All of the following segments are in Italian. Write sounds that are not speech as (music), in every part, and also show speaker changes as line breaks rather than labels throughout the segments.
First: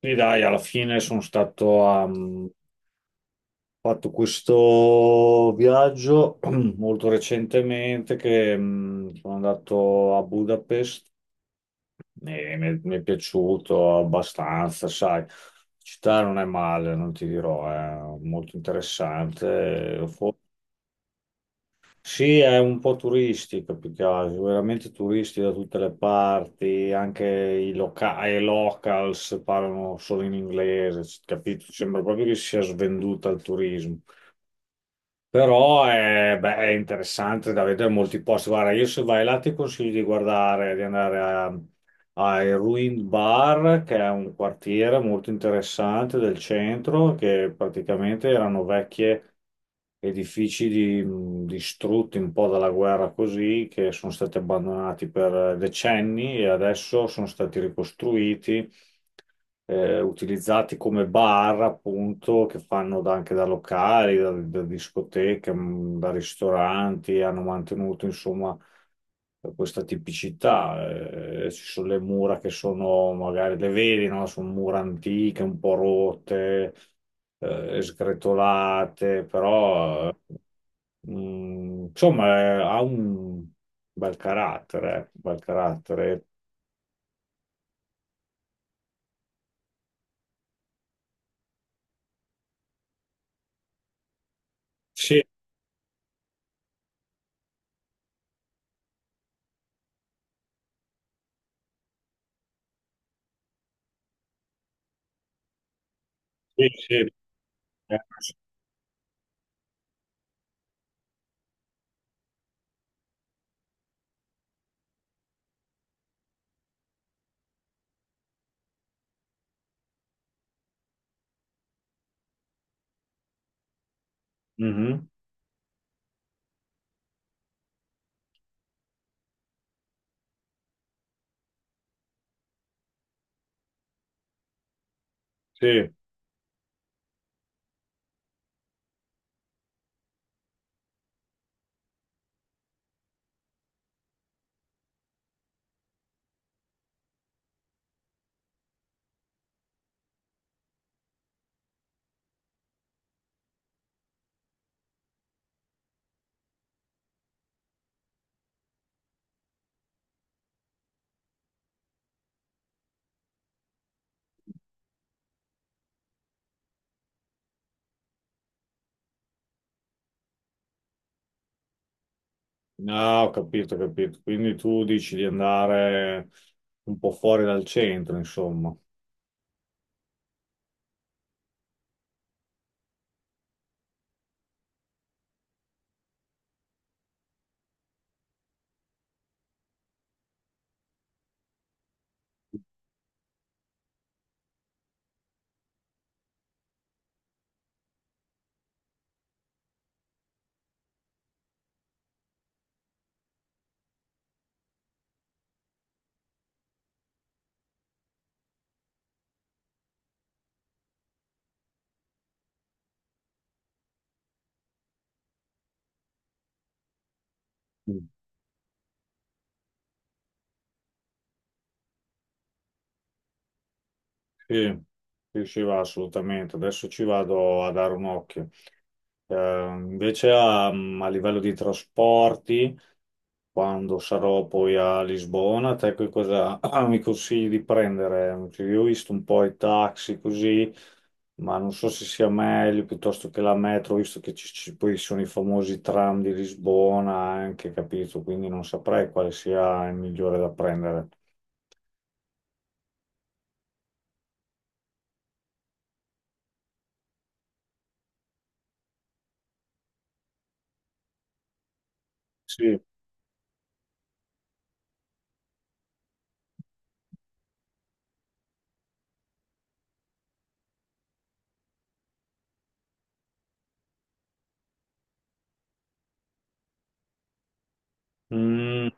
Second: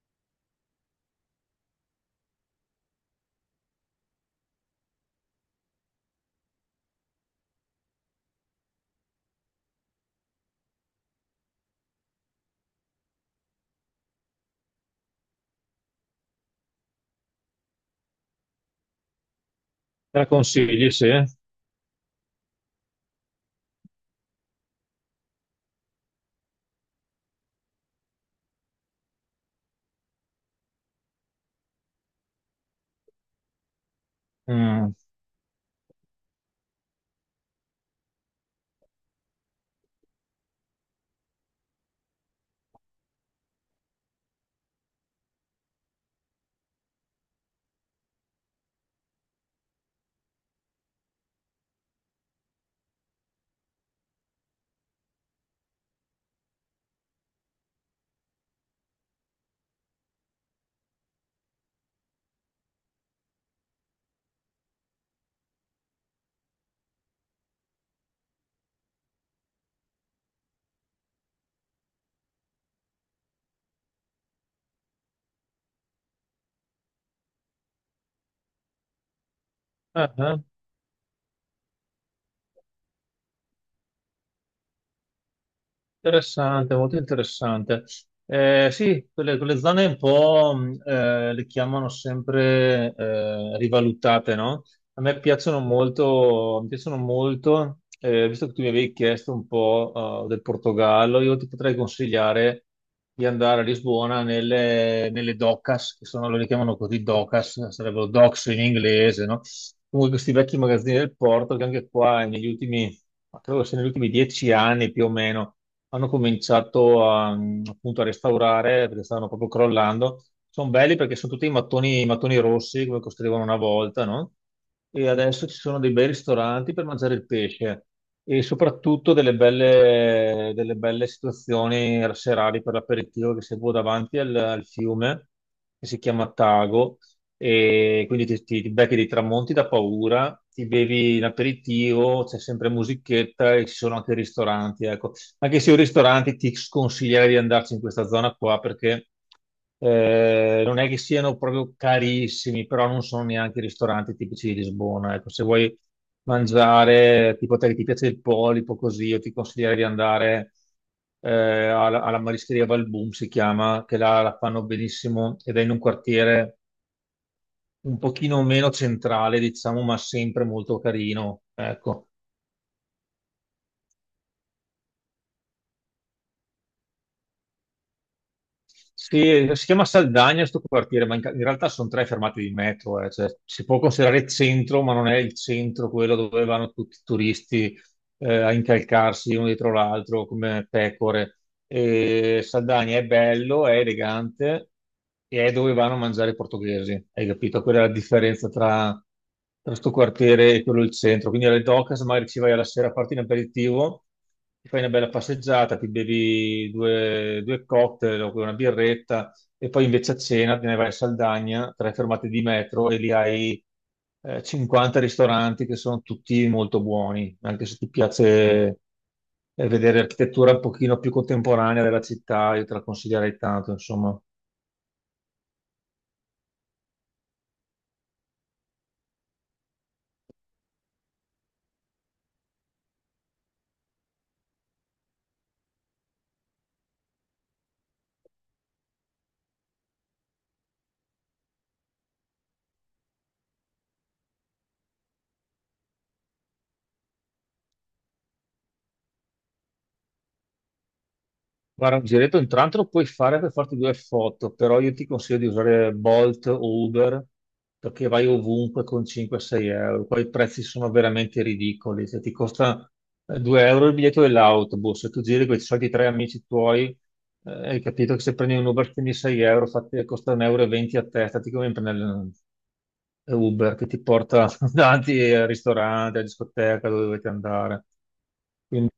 Sì, dai, alla fine sono stato a... ho fatto questo viaggio (clears throat) molto recentemente che sono andato a Budapest e mi è piaciuto abbastanza, sai. La città non è male, non ti dirò, è molto interessante.
Me la consigli, sì?
Sì, è un po' turistico più che altro, veramente turisti da tutte le parti, anche i locals parlano solo in inglese, capito? Sembra proprio che sia svenduta al turismo.
Mm.
Però è interessante da vedere molti posti. Guarda, io se vai là ti consiglio di guardare, di andare a hai Ruined Bar, che è un quartiere molto interessante del centro, che praticamente erano vecchie edifici distrutti un po' dalla guerra così, che sono stati abbandonati per decenni e adesso sono stati ricostruiti, utilizzati come bar, appunto, che fanno anche da locali, da discoteche, da ristoranti, hanno mantenuto, insomma, questa tipicità. Ci sono le mura che sono, magari le vedi, no? Sono mura antiche, un po' rotte, sgretolate. però
Ah,
eh,
ah.
mm, insomma eh, ha un bel carattere, bel carattere.
Interessante, molto interessante. Sì, quelle zone un po' le chiamano sempre rivalutate, no? A me
Sì,
piacciono molto, mi piacciono molto, visto che tu mi avevi chiesto un po' del Portogallo, io ti potrei consigliare di andare a Lisbona nelle docas, che sono, loro le
sì,
chiamano
sì.
così docas,
eh,
sarebbero docks in inglese, no? Comunque questi vecchi magazzini del porto che anche qua negli ultimi, ma credo che sia negli ultimi 10 anni più o meno hanno cominciato appunto a restaurare perché stavano proprio crollando. Sono belli perché sono tutti i mattoni rossi come costruivano una volta, no? E
mhm.
adesso ci sono dei bei ristoranti per mangiare il pesce e soprattutto delle belle situazioni serali per l'aperitivo che si può davanti al fiume che
Sì,
si chiama Tago e quindi ti becchi dei tramonti da paura, ti bevi l'aperitivo, c'è sempre musichetta e ci sono anche ristoranti, ecco. Anche se io ristorante ti sconsiglierei di andarci in questa zona qua perché non è che siano proprio carissimi, però non sono neanche i ristoranti tipici di Lisbona. Ecco, se vuoi mangiare, tipo te che ti piace il polipo, così, io ti consiglierei di andare alla Marischeria Valbum, si chiama, che là la fanno benissimo ed è in un quartiere un pochino meno centrale, diciamo, ma sempre molto carino. Ecco.
no, ho capito, ho capito. Quindi tu dici di andare un po' fuori dal centro, insomma.
Sì, si chiama Saldagna sto quartiere, ma in realtà sono tre fermate di metro, cioè, si può considerare centro, ma non è il centro quello dove vanno tutti i turisti a incalcarsi uno dietro l'altro come pecore. E Saldagna è bello, è elegante e è dove vanno a mangiare i portoghesi, hai capito? Quella è la differenza tra questo quartiere e quello del centro. Quindi alle Docas magari ci vai alla sera a farti un aperitivo, ti fai una bella passeggiata, ti bevi due cocktail o una birretta e poi invece a cena te ne vai a Saldagna, tre fermate di metro e lì hai 50 ristoranti che sono tutti molto buoni, anche se ti piace vedere architettura un pochino più contemporanea della città, io te la consiglierei tanto, insomma.
Sì, sì, sì, va assolutamente. Adesso ci vado a dare un occhio. Invece a, a livello di trasporti, quando sarò poi a Lisbona, te che cosa (clears throat) mi consigli di prendere? Cioè, io ho visto un po' i taxi così, ma non so se sia meglio piuttosto che la metro, visto che poi sono i famosi tram di Lisbona anche, capito? Quindi non saprei quale sia il migliore da prendere.
Guarda, un giretto intanto lo puoi fare per farti due foto, però io ti consiglio di usare Bolt o Uber perché vai ovunque con 5-6 euro. Qua i prezzi sono veramente ridicoli, cioè ti
Sì.
costa 2 euro il biglietto dell'autobus, se tu giri con i soliti tre amici tuoi, hai capito che se prendi un Uber spendi 6 euro, costa 1,20 euro e venti a testa, ti conviene prendere Uber che ti porta (laughs) davanti al ristorante, alla discoteca, dove dovete andare.
Mm,
Quindi,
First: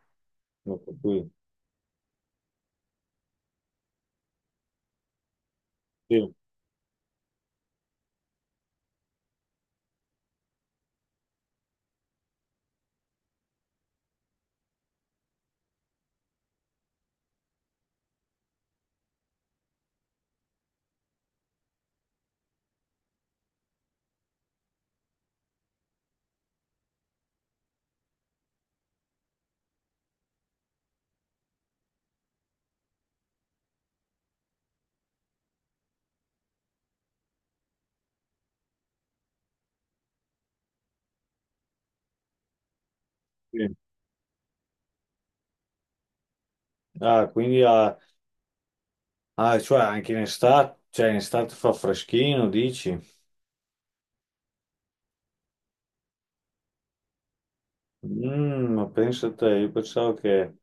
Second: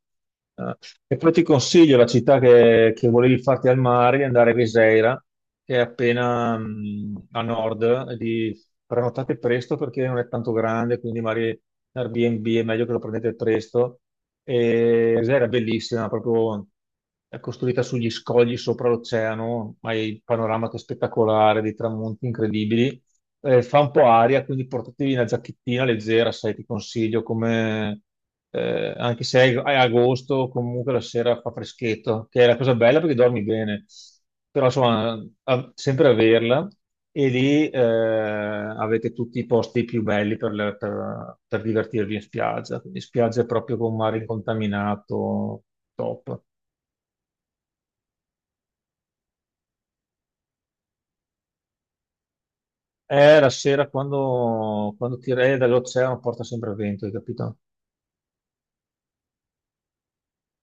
eh,
ho
e
capito.
poi ti consiglio la città che volevi farti al mare, di andare a Viseira, che è
Sì,
appena a nord, e di prenotate presto perché non è tanto grande, quindi magari Airbnb è meglio che lo prendete presto. E Viseira è bellissima, proprio è costruita sugli scogli sopra l'oceano, ma hai il panorama che è spettacolare, dei tramonti incredibili. Eh, fa un po' aria, quindi portatevi una giacchettina leggera, sai, ti consiglio come... anche se è agosto, comunque la sera fa freschetto, che è la cosa bella perché dormi bene, però insomma, sempre averla. E lì avete tutti i posti più belli per, per divertirvi in spiaggia, quindi spiaggia
sì.
proprio con mare incontaminato, top.
Ah, quindi ah, ah, cioè anche in estate, cioè in estate fa freschino, dici?
È la sera quando ti re dall'oceano porta sempre vento, hai capito?
Mm, ma pensa te, io pensavo che,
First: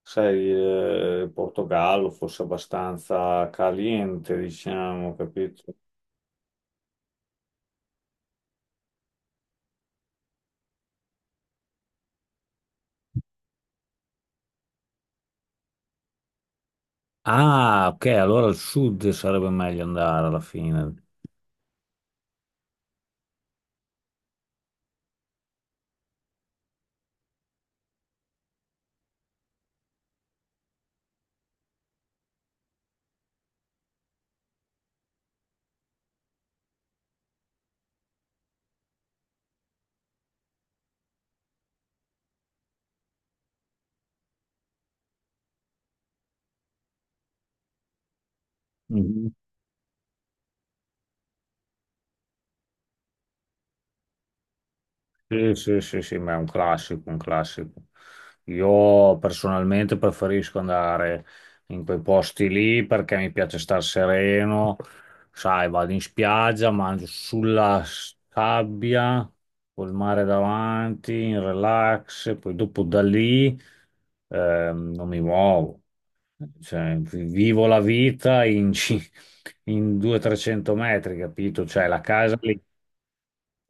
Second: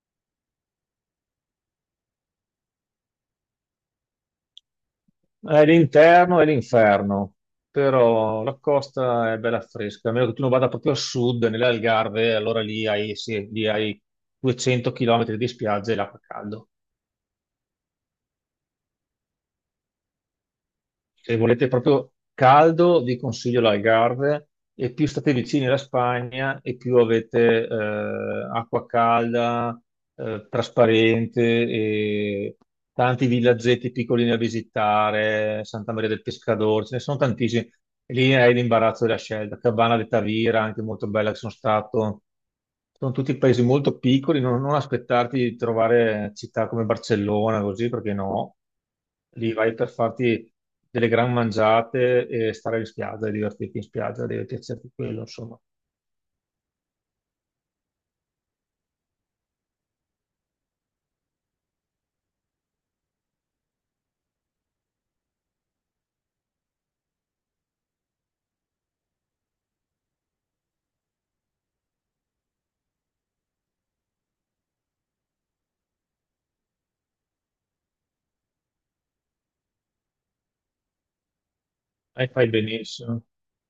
sai, il Portogallo fosse abbastanza caliente, diciamo, capito?
È l'interno e l'inferno, però la costa è bella fresca, a meno che tu non vada proprio a sud, nelle Algarve, allora lì hai, sì, lì hai 200 km di spiagge e l'acqua caldo.
Ah, ok, allora al sud sarebbe meglio andare alla fine.
Se volete proprio caldo, vi consiglio l'Algarve e più state vicini alla Spagna e più avete acqua calda, trasparente e tanti villaggetti piccolini da visitare, Santa Maria del Pescador, ce ne sono tantissimi. E lì è l'imbarazzo della scelta. Cabana de Tavira, anche molto bella che sono stato. Sono tutti paesi molto piccoli, non, non aspettarti di trovare città come Barcellona, così, perché no.
Mhm.
Lì vai per farti delle gran mangiate e stare in spiaggia, e divertirti in spiaggia, deve piacerti quello,
Sì,
insomma.
sì, sì, sì, ma è un classico, un classico. Io personalmente preferisco andare in quei posti lì perché mi piace star sereno, sai, vado in spiaggia, mangio sulla sabbia, col mare davanti, in relax. Poi dopo da lì non mi muovo, cioè, vivo la vita in 200-300 metri, capito? Cioè la
E
casa
fai
lì.
benissimo.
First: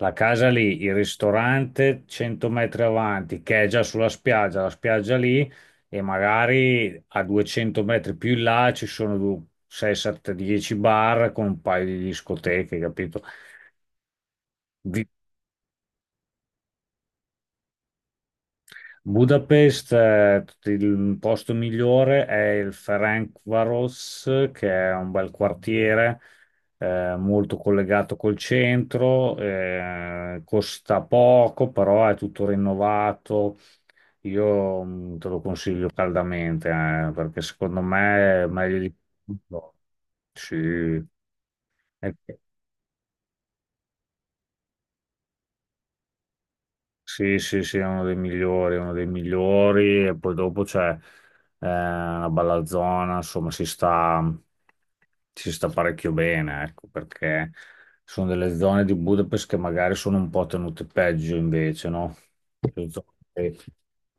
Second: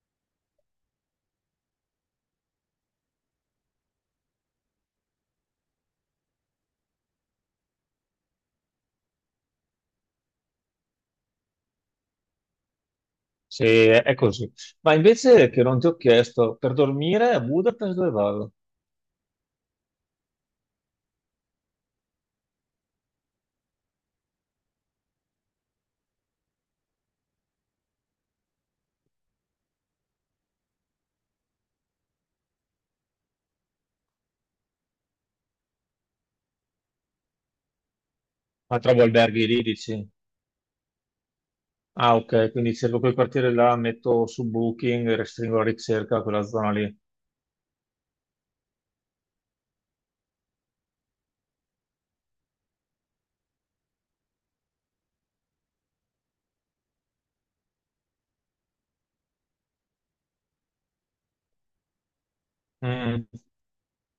La casa lì, il ristorante 100 metri avanti, che è già sulla spiaggia, la spiaggia lì, e magari a 200 metri più in là ci sono 6, 7, 10 bar con un paio di discoteche, capito?
Sì, è così. Ma
Vi-
invece che non ti ho chiesto, per dormire a Budapest dove vado?
Budapest, il posto migliore è il Ferencváros, che è un bel quartiere, molto collegato col centro, costa poco, però è tutto rinnovato. Io te lo consiglio caldamente, perché secondo me è meglio
Ma
di
trovo alberghi lì,
tutto.
dici?
Sì, è-
Ah, ok, quindi cerco quel quartiere là, metto su Booking, restringo la ricerca a quella zona lì.
sì, sì, sì, è uno dei migliori, è uno dei migliori, e poi dopo c'è una bella zona, insomma. Si sta parecchio bene, ecco, perché sono delle zone di Budapest che magari sono un po' tenute peggio invece, no? Cioè,
Mm.
Zone,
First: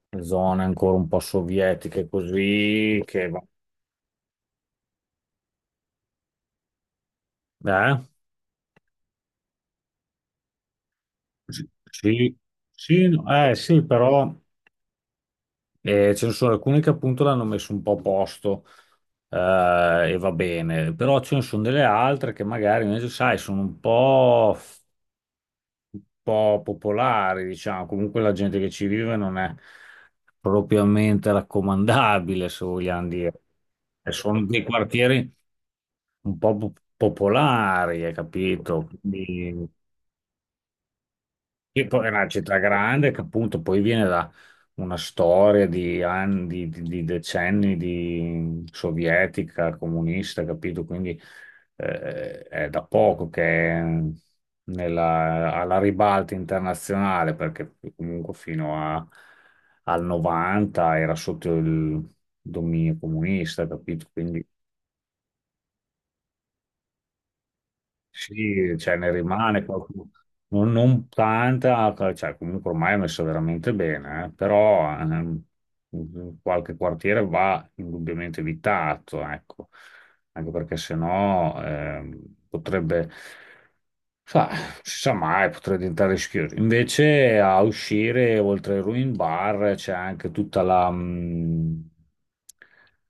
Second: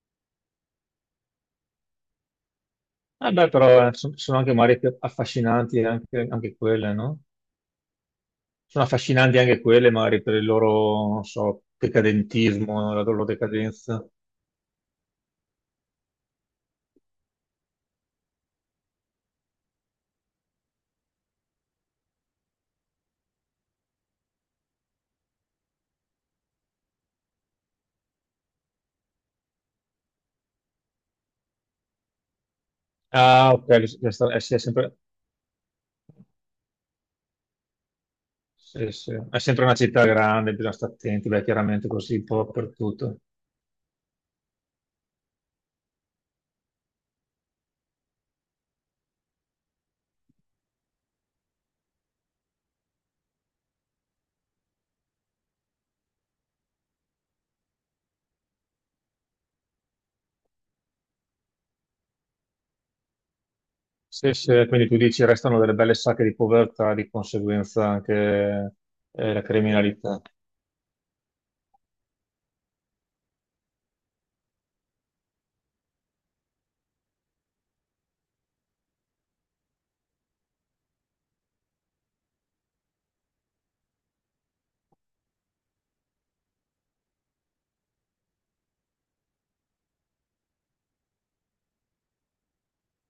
le zone ancora un po' sovietiche così, che...
Eh
va-
beh, però eh, so- sono anche mari più affascinanti anche, anche quelle, no?
Eh?
Sono affascinanti anche quelle, magari per il loro, non
Sì,
so,
sì,
decadentismo, la
sì,
loro
no, sì,
decadenza.
però ce ne sono alcune che appunto l'hanno messo un po' a posto, e va bene, però ce ne sono delle altre che magari invece, sai, sono un po' popolari, diciamo. Comunque la gente che ci vive non è propriamente raccomandabile, se vogliamo dire. E sono
È
dei
sempre,
quartieri un po' popolari, hai capito?
sì, sì. È sempre una città grande, bisogna stare attenti, beh,
Sì,
chiaramente
poi è
così un
una
po'
città grande
dappertutto.
che appunto poi viene da una storia di anni, di decenni di sovietica, comunista, capito? Quindi è da poco che è alla ribalta internazionale, perché comunque al 90 era sotto il dominio comunista, capito?
Sì,
Quindi
sì, quindi tu dici restano delle belle sacche di povertà, di conseguenza anche
sì, cioè ne
la
rimane qualcuno,
criminalità.
non, non tanta, cioè comunque ormai è messo veramente bene, eh. Però qualche quartiere va indubbiamente evitato, ecco, anche perché sennò potrebbe Sa, non si sa mai, potrei diventare rischioso. Invece a uscire, oltre ai Ruin Bar, c'è anche tutta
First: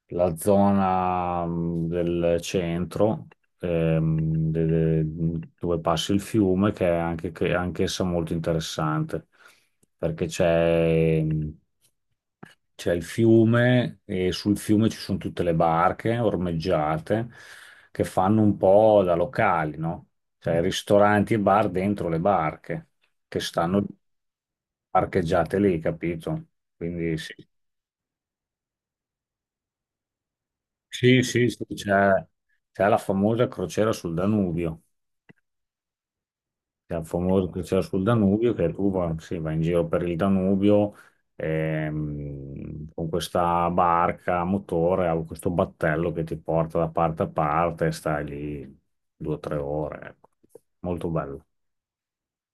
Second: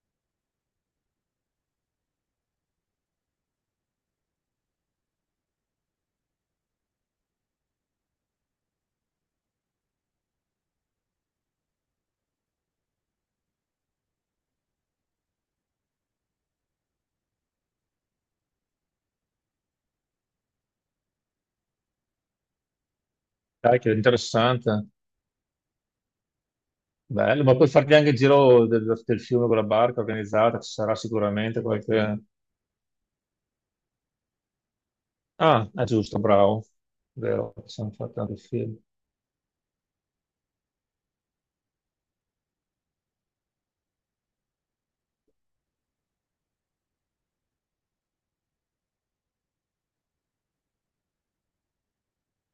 la zona del centro, ehm, de- dove passa il fiume, che è che è anch'essa molto interessante, perché c'è il fiume e sul fiume ci sono tutte le barche ormeggiate che fanno un po' da locali, no? Cioè ristoranti e bar dentro le barche che
Dai,
stanno
che interessante.
parcheggiate lì, capito? Quindi sì,
Bello, ma puoi farti anche il giro del fiume con la barca organizzata, ci sarà
sì, sì,
sicuramente
sì,
qualche...
c'è la famosa crociera sul Danubio.
Ah, è giusto, bravo.
C'è il famoso
Vero, ci
crociera
siamo
sul
fatti anche il
Danubio che
film.
tu va, sì, vai in giro per il Danubio con questa barca a motore, ha questo battello che ti porta da parte a parte e stai lì 2 o 3 ore. Ecco. Molto bello.